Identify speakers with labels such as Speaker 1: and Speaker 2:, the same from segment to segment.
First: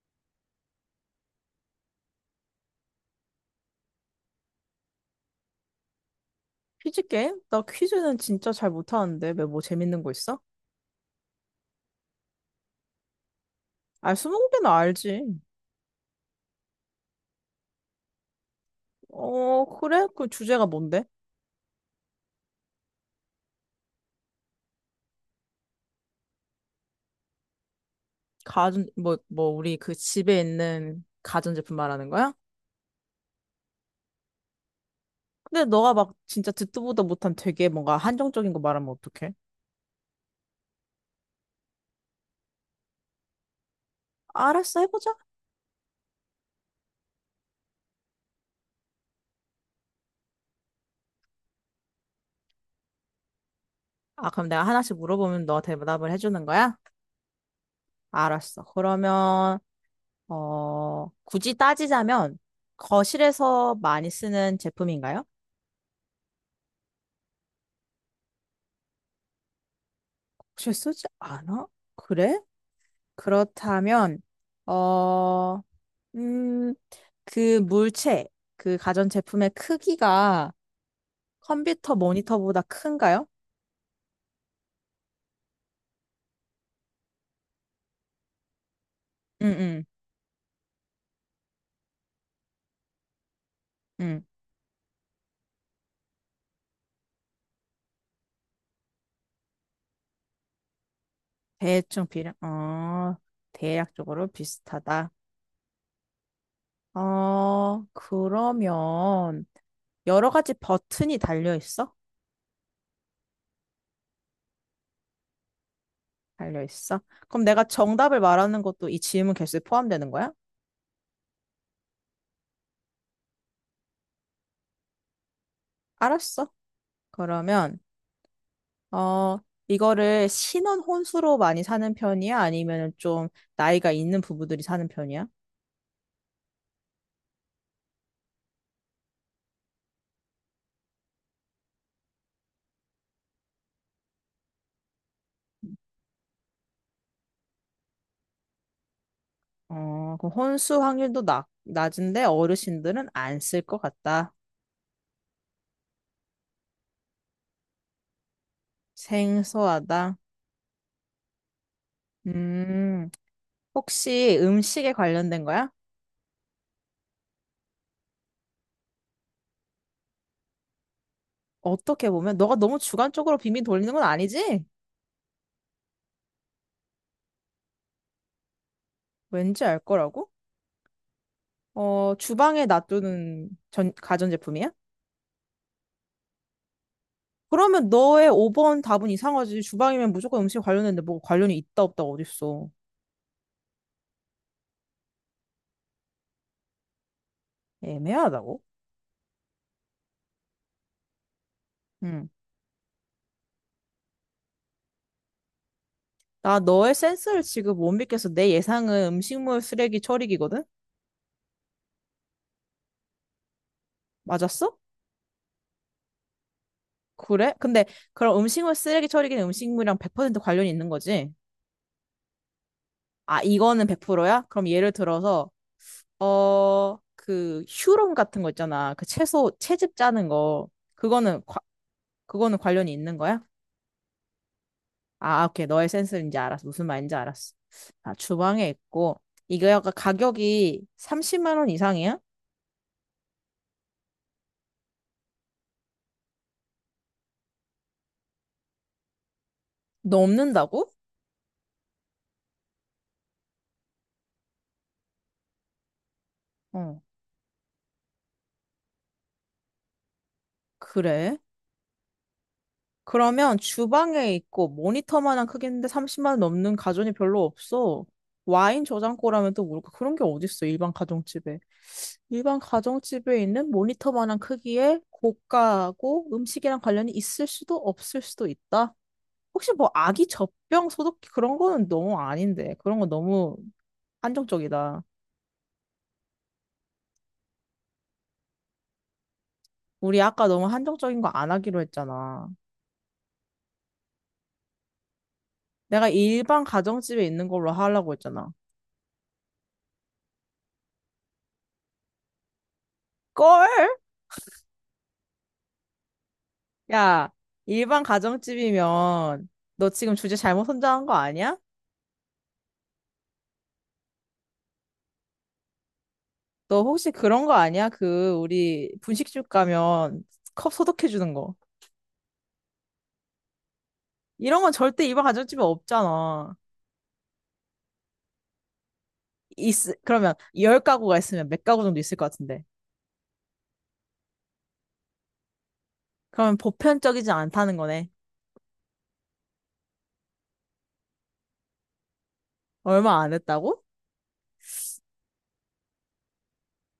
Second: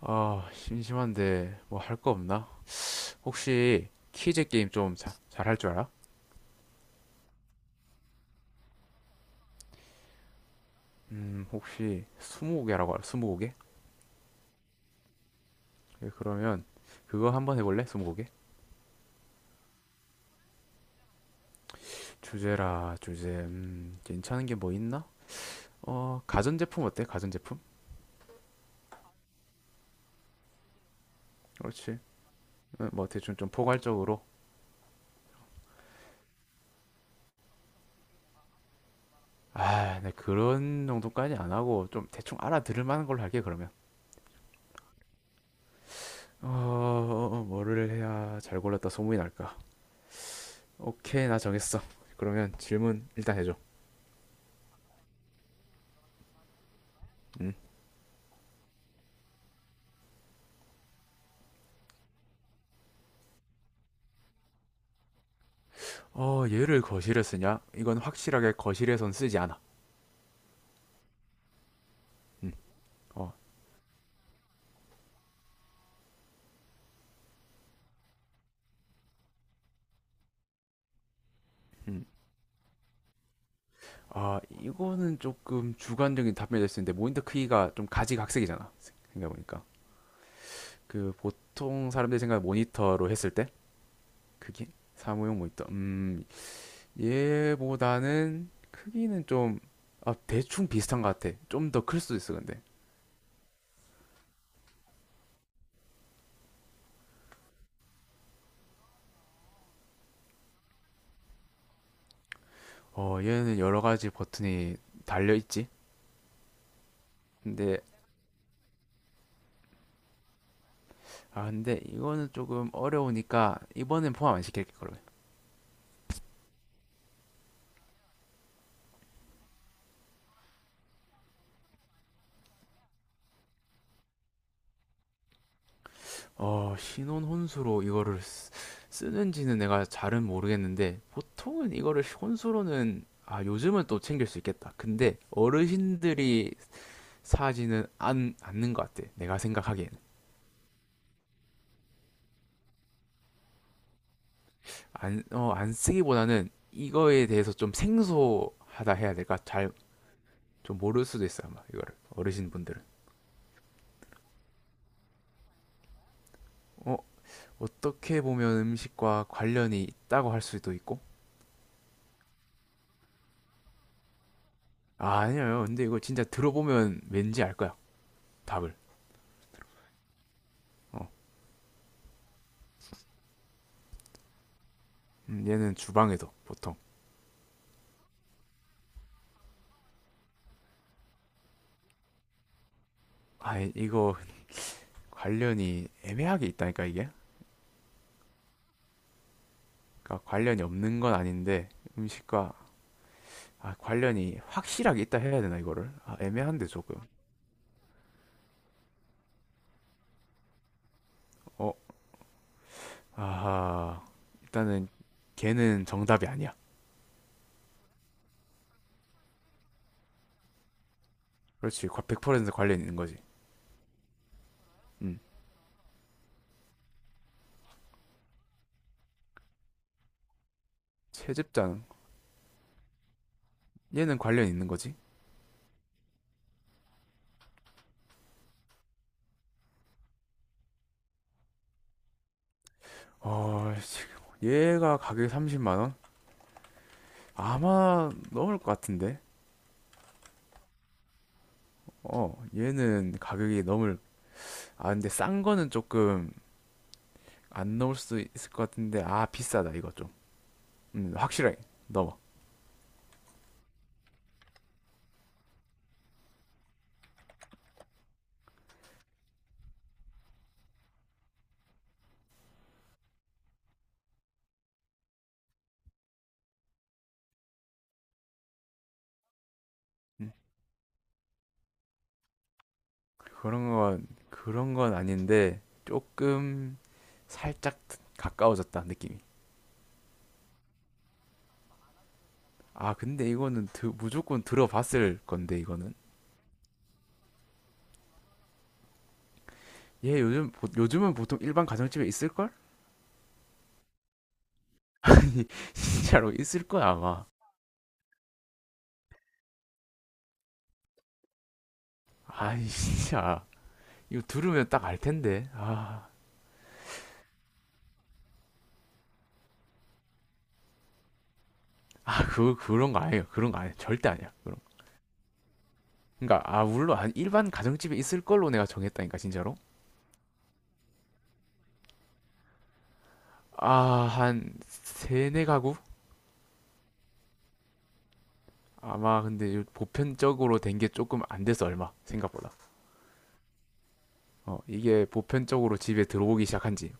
Speaker 1: 아, 심심한데 뭐 할 거 없나? 혹시 퀴즈 게임 좀 잘 할 줄 알아?
Speaker 2: 퀴즈 게임? 나 퀴즈는 진짜 잘 못하는데 왜 뭐 재밌는 거 있어?
Speaker 1: 혹시 스무고개라고 알아? 스무고개?
Speaker 2: 아, 스무고개는 알지.
Speaker 1: 예, 그러면 그거 한번 해볼래? 스무고개?
Speaker 2: 어, 그래? 그 주제가 뭔데?
Speaker 1: 주제라 주제. 괜찮은 게 뭐 있나? 가전제품 어때? 가전제품?
Speaker 2: 가전, 뭐, 우리 그 집에 있는 가전제품
Speaker 1: 그렇지.
Speaker 2: 말하는 거야?
Speaker 1: 뭐 대충 좀 포괄적으로.
Speaker 2: 근데 너가 막 진짜 듣도 보도 못한 되게 뭔가 한정적인 거 말하면 어떡해?
Speaker 1: 아, 네 그런 정도까지 안 하고 좀 대충 알아들을 만한 걸로 할게 그러면.
Speaker 2: 알았어, 해보자.
Speaker 1: 뭐를 해야 잘 골랐다 소문이 날까? 오케이, 나 정했어. 그러면 질문 일단 해줘.
Speaker 2: 아, 그럼 내가 하나씩 물어보면 너 대답을 해주는 거야?
Speaker 1: 음.
Speaker 2: 알았어. 그러면, 어, 굳이 따지자면 거실에서 많이 쓰는 제품인가요?
Speaker 1: 얘를 거실에 쓰냐? 이건 확실하게 거실에선 쓰지 않아.
Speaker 2: 거실 쓰지 않아? 그래?
Speaker 1: 음, 어,
Speaker 2: 그렇다면, 어, 음, 그 물체, 그 가전제품의 크기가 컴퓨터
Speaker 1: 음.
Speaker 2: 모니터보다 큰가요?
Speaker 1: 아, 이거는 조금 주관적인 답변이 될 수 있는데 모니터 크기가 좀 가지각색이잖아.
Speaker 2: 응,
Speaker 1: 생각해보니까.
Speaker 2: 응,
Speaker 1: 그 보통 사람들이 생각하는 모니터로 했을 때
Speaker 2: 응.
Speaker 1: 크기? 사무용 모니터. 얘보다는 크기는 좀, 아, 대충 비슷한 것 같아. 좀 더 클
Speaker 2: 대충
Speaker 1: 수도
Speaker 2: 비례,
Speaker 1: 있어, 근데.
Speaker 2: 대략적으로 비슷하다. 어, 그러면, 여러 가지 버튼이 달려 있어?
Speaker 1: 얘는 여러 가지 버튼이 달려있지.
Speaker 2: 달려 있어? 그럼 내가
Speaker 1: 근데,
Speaker 2: 정답을 말하는 것도 이 질문 개수에 포함되는 거야?
Speaker 1: 근데 이거는 조금 어려우니까 이번엔 포함 안 시킬게, 그러면.
Speaker 2: 알았어. 그러면, 어, 이거를 신혼 혼수로 많이 사는 편이야? 아니면 좀 나이가 있는 부부들이 사는 편이야?
Speaker 1: 신혼 혼수로 쓰는지는 내가 잘은 모르겠는데 보통은 이거를 혼수로는 아, 요즘은 또 챙길 수 있겠다. 근데 어르신들이 사지는 안, 않는 것 같아. 내가 생각하기엔.
Speaker 2: 어, 그럼 혼수 확률도 낮은데 어르신들은 안 쓸 것 같다.
Speaker 1: 안 쓰기보다는 이거에 대해서 좀 생소하다 해야 될까? 잘
Speaker 2: 생소하다.
Speaker 1: 좀 모를 수도 있어, 아마 이거를. 어르신분들은.
Speaker 2: 음, 혹시 음식에 관련된 거야?
Speaker 1: 어, 어떻게 보면 음식과 관련이 있다고 할 수도 있고.
Speaker 2: 어떻게 보면 너가 너무 주관적으로 빙빙 돌리는 건 아니지?
Speaker 1: 아, 아니에요. 근데 이거 진짜 들어보면 왠지 알 거야. 답을.
Speaker 2: 왠지 알 거라고?
Speaker 1: 어.
Speaker 2: 어, 주방에 놔두는 가전제품이야?
Speaker 1: 얘는 주방에도 보통.
Speaker 2: 그러면 너의 5번 답은 이상하지. 주방이면 무조건 음식 관련했는데 뭐 관련이 있다 없다 어딨어.
Speaker 1: 아, 이- 거 관련이 애매하게 있다니까 이게.
Speaker 2: 애매하다고?
Speaker 1: 그러니까 관련이 없는 건 아닌데
Speaker 2: 응.
Speaker 1: 음식과 아, 관련이 확실하게 있다 해야 되나 이거를? 아,
Speaker 2: 나
Speaker 1: 애매한데
Speaker 2: 너의
Speaker 1: 조금.
Speaker 2: 센스를 지금 못 믿겠어. 내 예상은 음식물 쓰레기 처리기거든?
Speaker 1: 어, 아하.
Speaker 2: 맞았어?
Speaker 1: 일단은 걔는 정답이 아니야.
Speaker 2: 그래? 근데 그럼 음식물 쓰레기 처리기는 음식물이랑 100% 관련이 있는 거지?
Speaker 1: 그렇지. 100% 관련 있는 거지.
Speaker 2: 아, 이거는 100%야? 그럼 예를
Speaker 1: 음.
Speaker 2: 들어서 어, 그 휴롬 같은 거 있잖아. 그 채소 채즙 짜는 거. 그거는 과-
Speaker 1: 채집장.
Speaker 2: 그거는 관련이 있는 거야?
Speaker 1: 얘는 관련 있는 거지.
Speaker 2: 아, 오케이. 너의 센스인지 알았어. 무슨 말인지 알았어. 아, 주방에 있고 이거 약간 가격이 30만 원 이상이야?
Speaker 1: 지금 얘가 가격이 30만 원? 아마 넘을 것 같은데.
Speaker 2: 넘는다고?
Speaker 1: 얘는 가격이 넘을 아, 근데 싼 거는 조금
Speaker 2: 어.
Speaker 1: 안 넣을 수 있을 것 같은데 아 비싸다 이거 좀
Speaker 2: 그래?
Speaker 1: 확실하게 넘어
Speaker 2: 그러면 주방에 있고 모니터만한 크기인데 30만 원 넘는 가전이 별로 없어. 와인 저장고라면 또 모를까? 그런 게 어딨어, 일반 가정집에. 일반 가정집에 있는 모니터만한 크기의 고가하고 음식이랑 관련이 있을 수도 없을 수도 있다. 혹시 뭐 아기
Speaker 1: 음,
Speaker 2: 젖병 소독기 그런 거는 너무 아닌데. 그런 거 너무
Speaker 1: 그런 건
Speaker 2: 한정적이다.
Speaker 1: 아닌데 조금 살짝 가까워졌다 느낌이
Speaker 2: 우리 아까 너무 한정적인 거 안 하기로 했잖아.
Speaker 1: 아 근데 이거는 무조건 들어봤을 건데 이거는
Speaker 2: 내가 일반 가정집에 있는 걸로 하려고 했잖아.
Speaker 1: 얘 요즘은 보통 일반 가정집에 있을걸?
Speaker 2: 걸!
Speaker 1: 아니 진짜로 있을 거야 아마
Speaker 2: 야, 일반 가정집이면 너 지금 주제 잘못 선정한 거 아니야?
Speaker 1: 아니 진짜 이거 들으면 딱 알 텐데 아,
Speaker 2: 너 혹시 그런 거 아니야? 그 우리 분식집 가면 컵 소독해 주는 거.
Speaker 1: 아 그런 거 아니에요 그런 거 아니에요 절대 아니야 그런
Speaker 2: 이런
Speaker 1: 거.
Speaker 2: 건 절대 일반 가정집에
Speaker 1: 그러니까
Speaker 2: 없잖아.
Speaker 1: 아 물론 한 일반 가정집에 있을 걸로 내가 정했다니까 진짜로
Speaker 2: 있, 그러면 열 가구가 있으면 몇 가구 정도 있을 것 같은데.
Speaker 1: 아, 한 세네 가구?
Speaker 2: 그러면 보편적이지 않다는 거네.
Speaker 1: 아마 근데 보편적으로 된 게 조금 안 돼서 얼마 생각보다.
Speaker 2: 얼마 안 했다고?
Speaker 1: 이게 보편적으로 집에 들어오기 시작한 지.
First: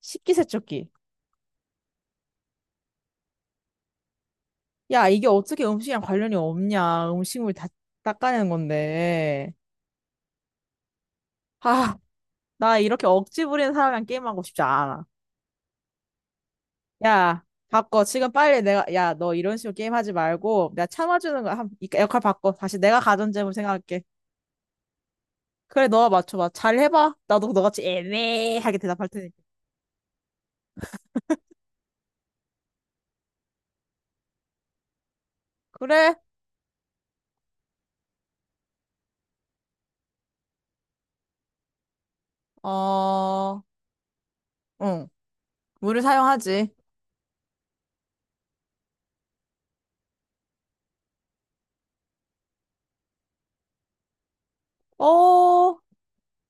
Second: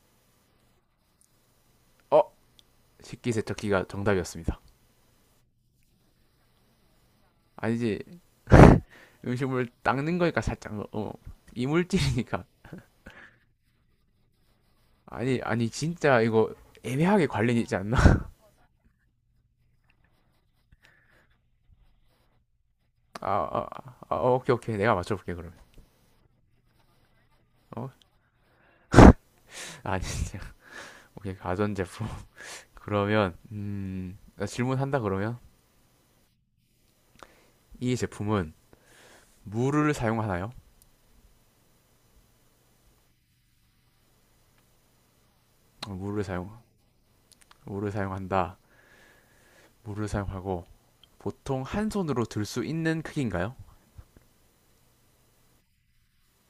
Speaker 2: 식기 세척기.
Speaker 1: 어, 식기세척기가 정답이었습니다.
Speaker 2: 야, 이게 어떻게 음식이랑 관련이 없냐. 음식물 다
Speaker 1: 아니지,
Speaker 2: 닦아내는 건데.
Speaker 1: 음식물 닦는 거니까 살짝
Speaker 2: 아,
Speaker 1: 이물질이니까.
Speaker 2: 나 이렇게 억지 부리는 사람이랑 게임하고 싶지 않아.
Speaker 1: 아니, 아니 진짜 이거 애매하게
Speaker 2: 야,
Speaker 1: 관련이 있지 않나?
Speaker 2: 바꿔. 지금 빨리 내가, 야, 너 이런 식으로 게임하지 말고, 내가 참아주는 거야. 한- 이 역할 바꿔. 다시 내가 가전
Speaker 1: 아,
Speaker 2: 제물
Speaker 1: 아,
Speaker 2: 생각할게.
Speaker 1: 오케이, 오케이. 내가 맞춰볼게 그러면.
Speaker 2: 그래, 너가 맞춰봐. 잘 해봐. 나도 너같이
Speaker 1: 어,
Speaker 2: 애매하게 대답할 테니까.
Speaker 1: 아니 진짜. 오케이, 가전제품. 그러면 나 질문한다 그러면
Speaker 2: 그래,
Speaker 1: 이 제품은 물을 사용하나요?
Speaker 2: 어, 응. 물을
Speaker 1: 물을 사용,
Speaker 2: 사용하지.
Speaker 1: 물을 사용한다. 물을 사용하고 보통 한 손으로 들 수 있는 크기인가요?
Speaker 2: 어,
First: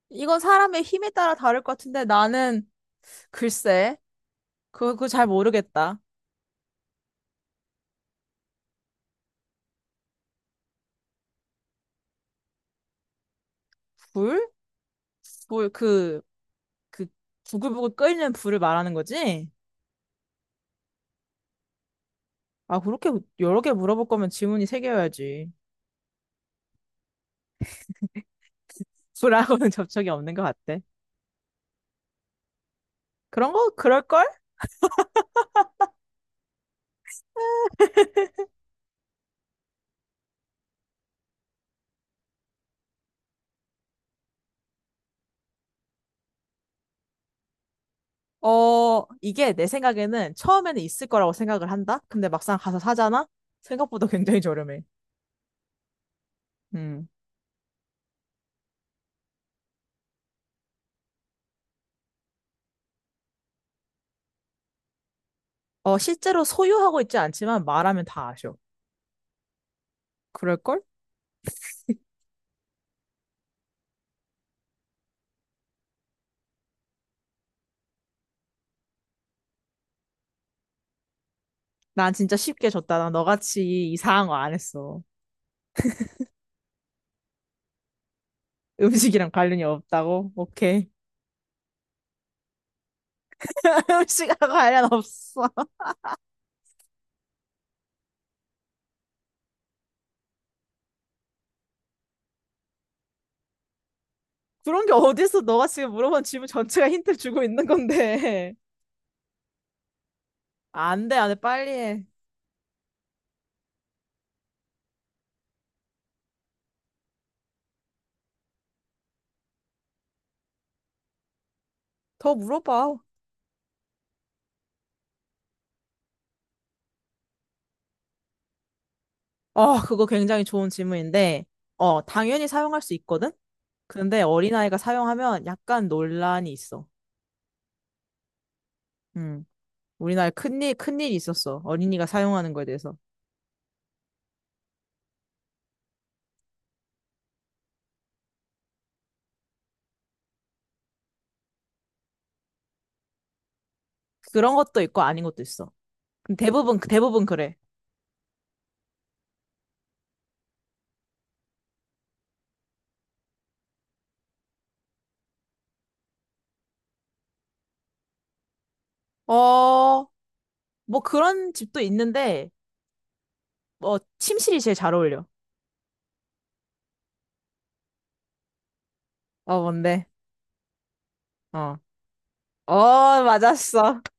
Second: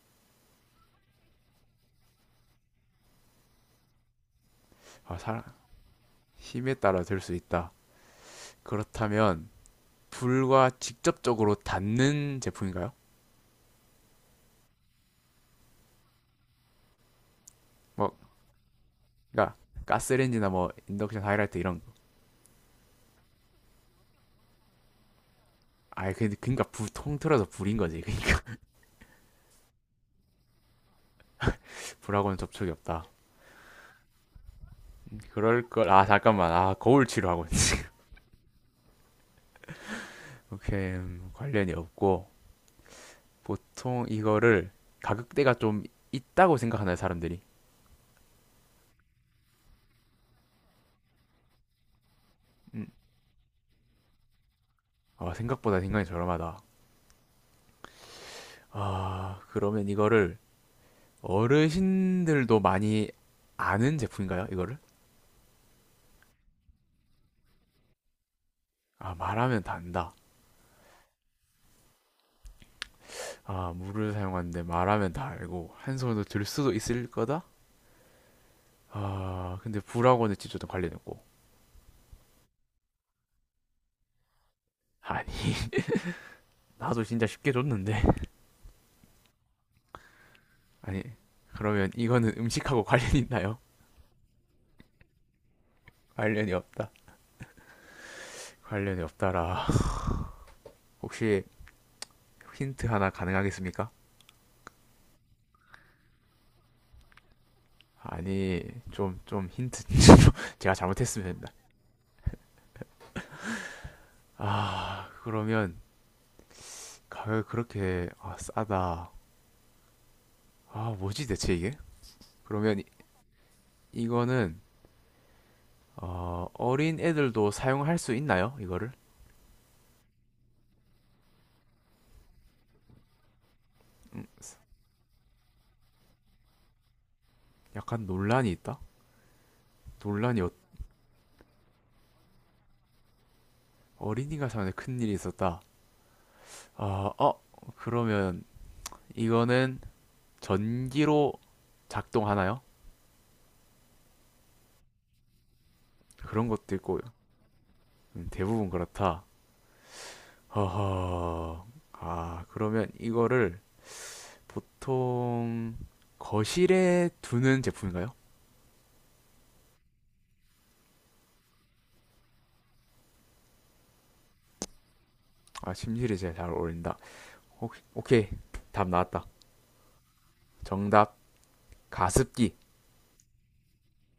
Speaker 2: 이건 사람의 힘에 따라 다를 것 같은데, 나는, 글쎄, 그거
Speaker 1: 아,
Speaker 2: 잘 모르겠다.
Speaker 1: 힘에 따라 들 수 있다. 그렇다면 불과 직접적으로 닿는 제품인가요?
Speaker 2: 불? 불, 그 부글부글
Speaker 1: 뭐,
Speaker 2: 끓는 불을 말하는 거지?
Speaker 1: 그러니까 가스레인지나 뭐 인덕션 하이라이트 이런.
Speaker 2: 아, 그렇게 여러 개 물어볼 거면 지문이 세 개여야지.
Speaker 1: 아 근데 그러니까 불 통틀어서 불인 거지. 그러니까
Speaker 2: 불하고는 접촉이 없는 것 같아.
Speaker 1: 불하고는 접촉이 없다.
Speaker 2: 그런 거 그럴걸?
Speaker 1: 그럴 걸. 아 잠깐만. 아 거울 치료하고 있 오케이 관련이 없고 보통 이거를 가격대가 좀 있다고 생각하나요 사람들이?
Speaker 2: 어, 이게 내 생각에는 처음에는 있을 거라고 생각을 한다? 근데 막상 가서
Speaker 1: 음,
Speaker 2: 사잖아? 생각보다 굉장히 저렴해.
Speaker 1: 아, 생각보다 굉장히 저렴하다.
Speaker 2: 음.
Speaker 1: 아, 그러면 이거를 어르신들도 많이 아는 제품인가요? 이거를?
Speaker 2: 어, 실제로 소유하고 있지 않지만 말하면 다 아셔.
Speaker 1: 아, 말하면 다 안다.
Speaker 2: 그럴걸?
Speaker 1: 아, 물을 사용하는데 말하면 다 알고 한 손으로 들 수도 있을 거다? 아, 근데 불하고는 진짜 관련 없고.
Speaker 2: 난 진짜 쉽게 줬다. 난 너같이 이상한 거 안 했어.
Speaker 1: 아니, 나도 진짜 쉽게 줬는데.
Speaker 2: 음식이랑 관련이 없다고? 오케이.
Speaker 1: 아니, 그러면 이거는 음식하고 관련이 있나요?
Speaker 2: 음식하고 관련 없어.
Speaker 1: 관련이 없다. 관련이 없다라. 혹시 힌트 하나 가능하겠습니까?
Speaker 2: 그런 게 어딨어. 너가 지금 물어본 질문 전체가 힌트를 주고 있는 건데.
Speaker 1: 아니, 좀 힌트. 제가
Speaker 2: 안 돼,
Speaker 1: 잘못했으면
Speaker 2: 안 돼.
Speaker 1: 됩니다.
Speaker 2: 빨리 해.
Speaker 1: 아, 그러면 가격 그렇게 아, 싸다. 아, 뭐지 대체 이게?
Speaker 2: 더
Speaker 1: 그러면
Speaker 2: 물어봐.
Speaker 1: 이거는 어린 애들도 사용할 수 있나요? 이거를?
Speaker 2: 어, 그거 굉장히 좋은 질문인데, 어, 당연히 사용할 수 있거든? 근데
Speaker 1: 음,
Speaker 2: 어린아이가 사용하면 약간 논란이 있어.
Speaker 1: 약간 논란이 있다.
Speaker 2: 음, 우리나라에
Speaker 1: 논란이
Speaker 2: 큰일이 있었어. 어린이가 사용하는 거에 대해서.
Speaker 1: 어린이가 사용데 큰일이 있었다. 아, 어, 그러면 이거는 전기로 작동하나요?
Speaker 2: 그런 것도 있고 아닌 것도 있어. 근데
Speaker 1: 그런 것도
Speaker 2: 대부분,
Speaker 1: 있고
Speaker 2: 대부분 그래.
Speaker 1: 대부분 그렇다. 허허. 아, 그러면 이거를 보통 거실에 두는 제품인가요?
Speaker 2: 어, 뭐 그런 집도 있는데, 뭐, 침실이 제일 잘 어울려.
Speaker 1: 아, 심실이 제일 잘 어울린다. 오, 오케이. 답 나왔다.
Speaker 2: 어, 뭔데?
Speaker 1: 정답,
Speaker 2: 어.
Speaker 1: 가습기.
Speaker 2: 어, 맞았어.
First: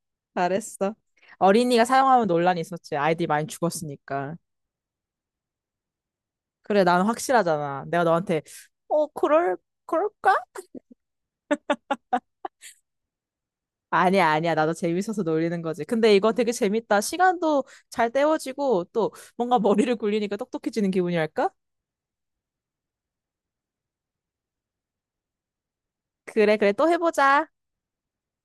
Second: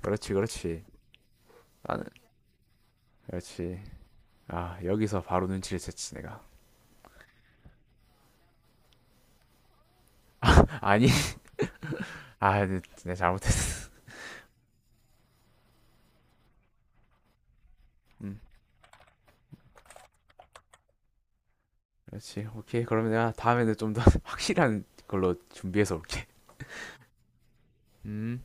Speaker 1: 그렇지, 그렇지.
Speaker 2: 잘했어. 어린이가
Speaker 1: 나는
Speaker 2: 사용하면 논란이 있었지. 아이들이 많이
Speaker 1: 그렇지.
Speaker 2: 죽었으니까.
Speaker 1: 아, 여기서 바로 눈치를 챘지, 내가.
Speaker 2: 그래, 난 확실하잖아. 내가 너한테, 어, 그럴까?
Speaker 1: 아니, 아, 네, 내가 잘못했어.
Speaker 2: 아니야, 아니야. 나도 재밌어서 놀리는 거지. 근데 이거 되게 재밌다. 시간도 잘
Speaker 1: 음,
Speaker 2: 때워지고, 또 뭔가 머리를 굴리니까 똑똑해지는 기분이랄까?
Speaker 1: 그렇지. 오케이. 그러면 내가 다음에는 좀 더 확실한 걸로 준비해서 올게.
Speaker 2: 그래, 그래. 또 해보자.
Speaker 1: 음.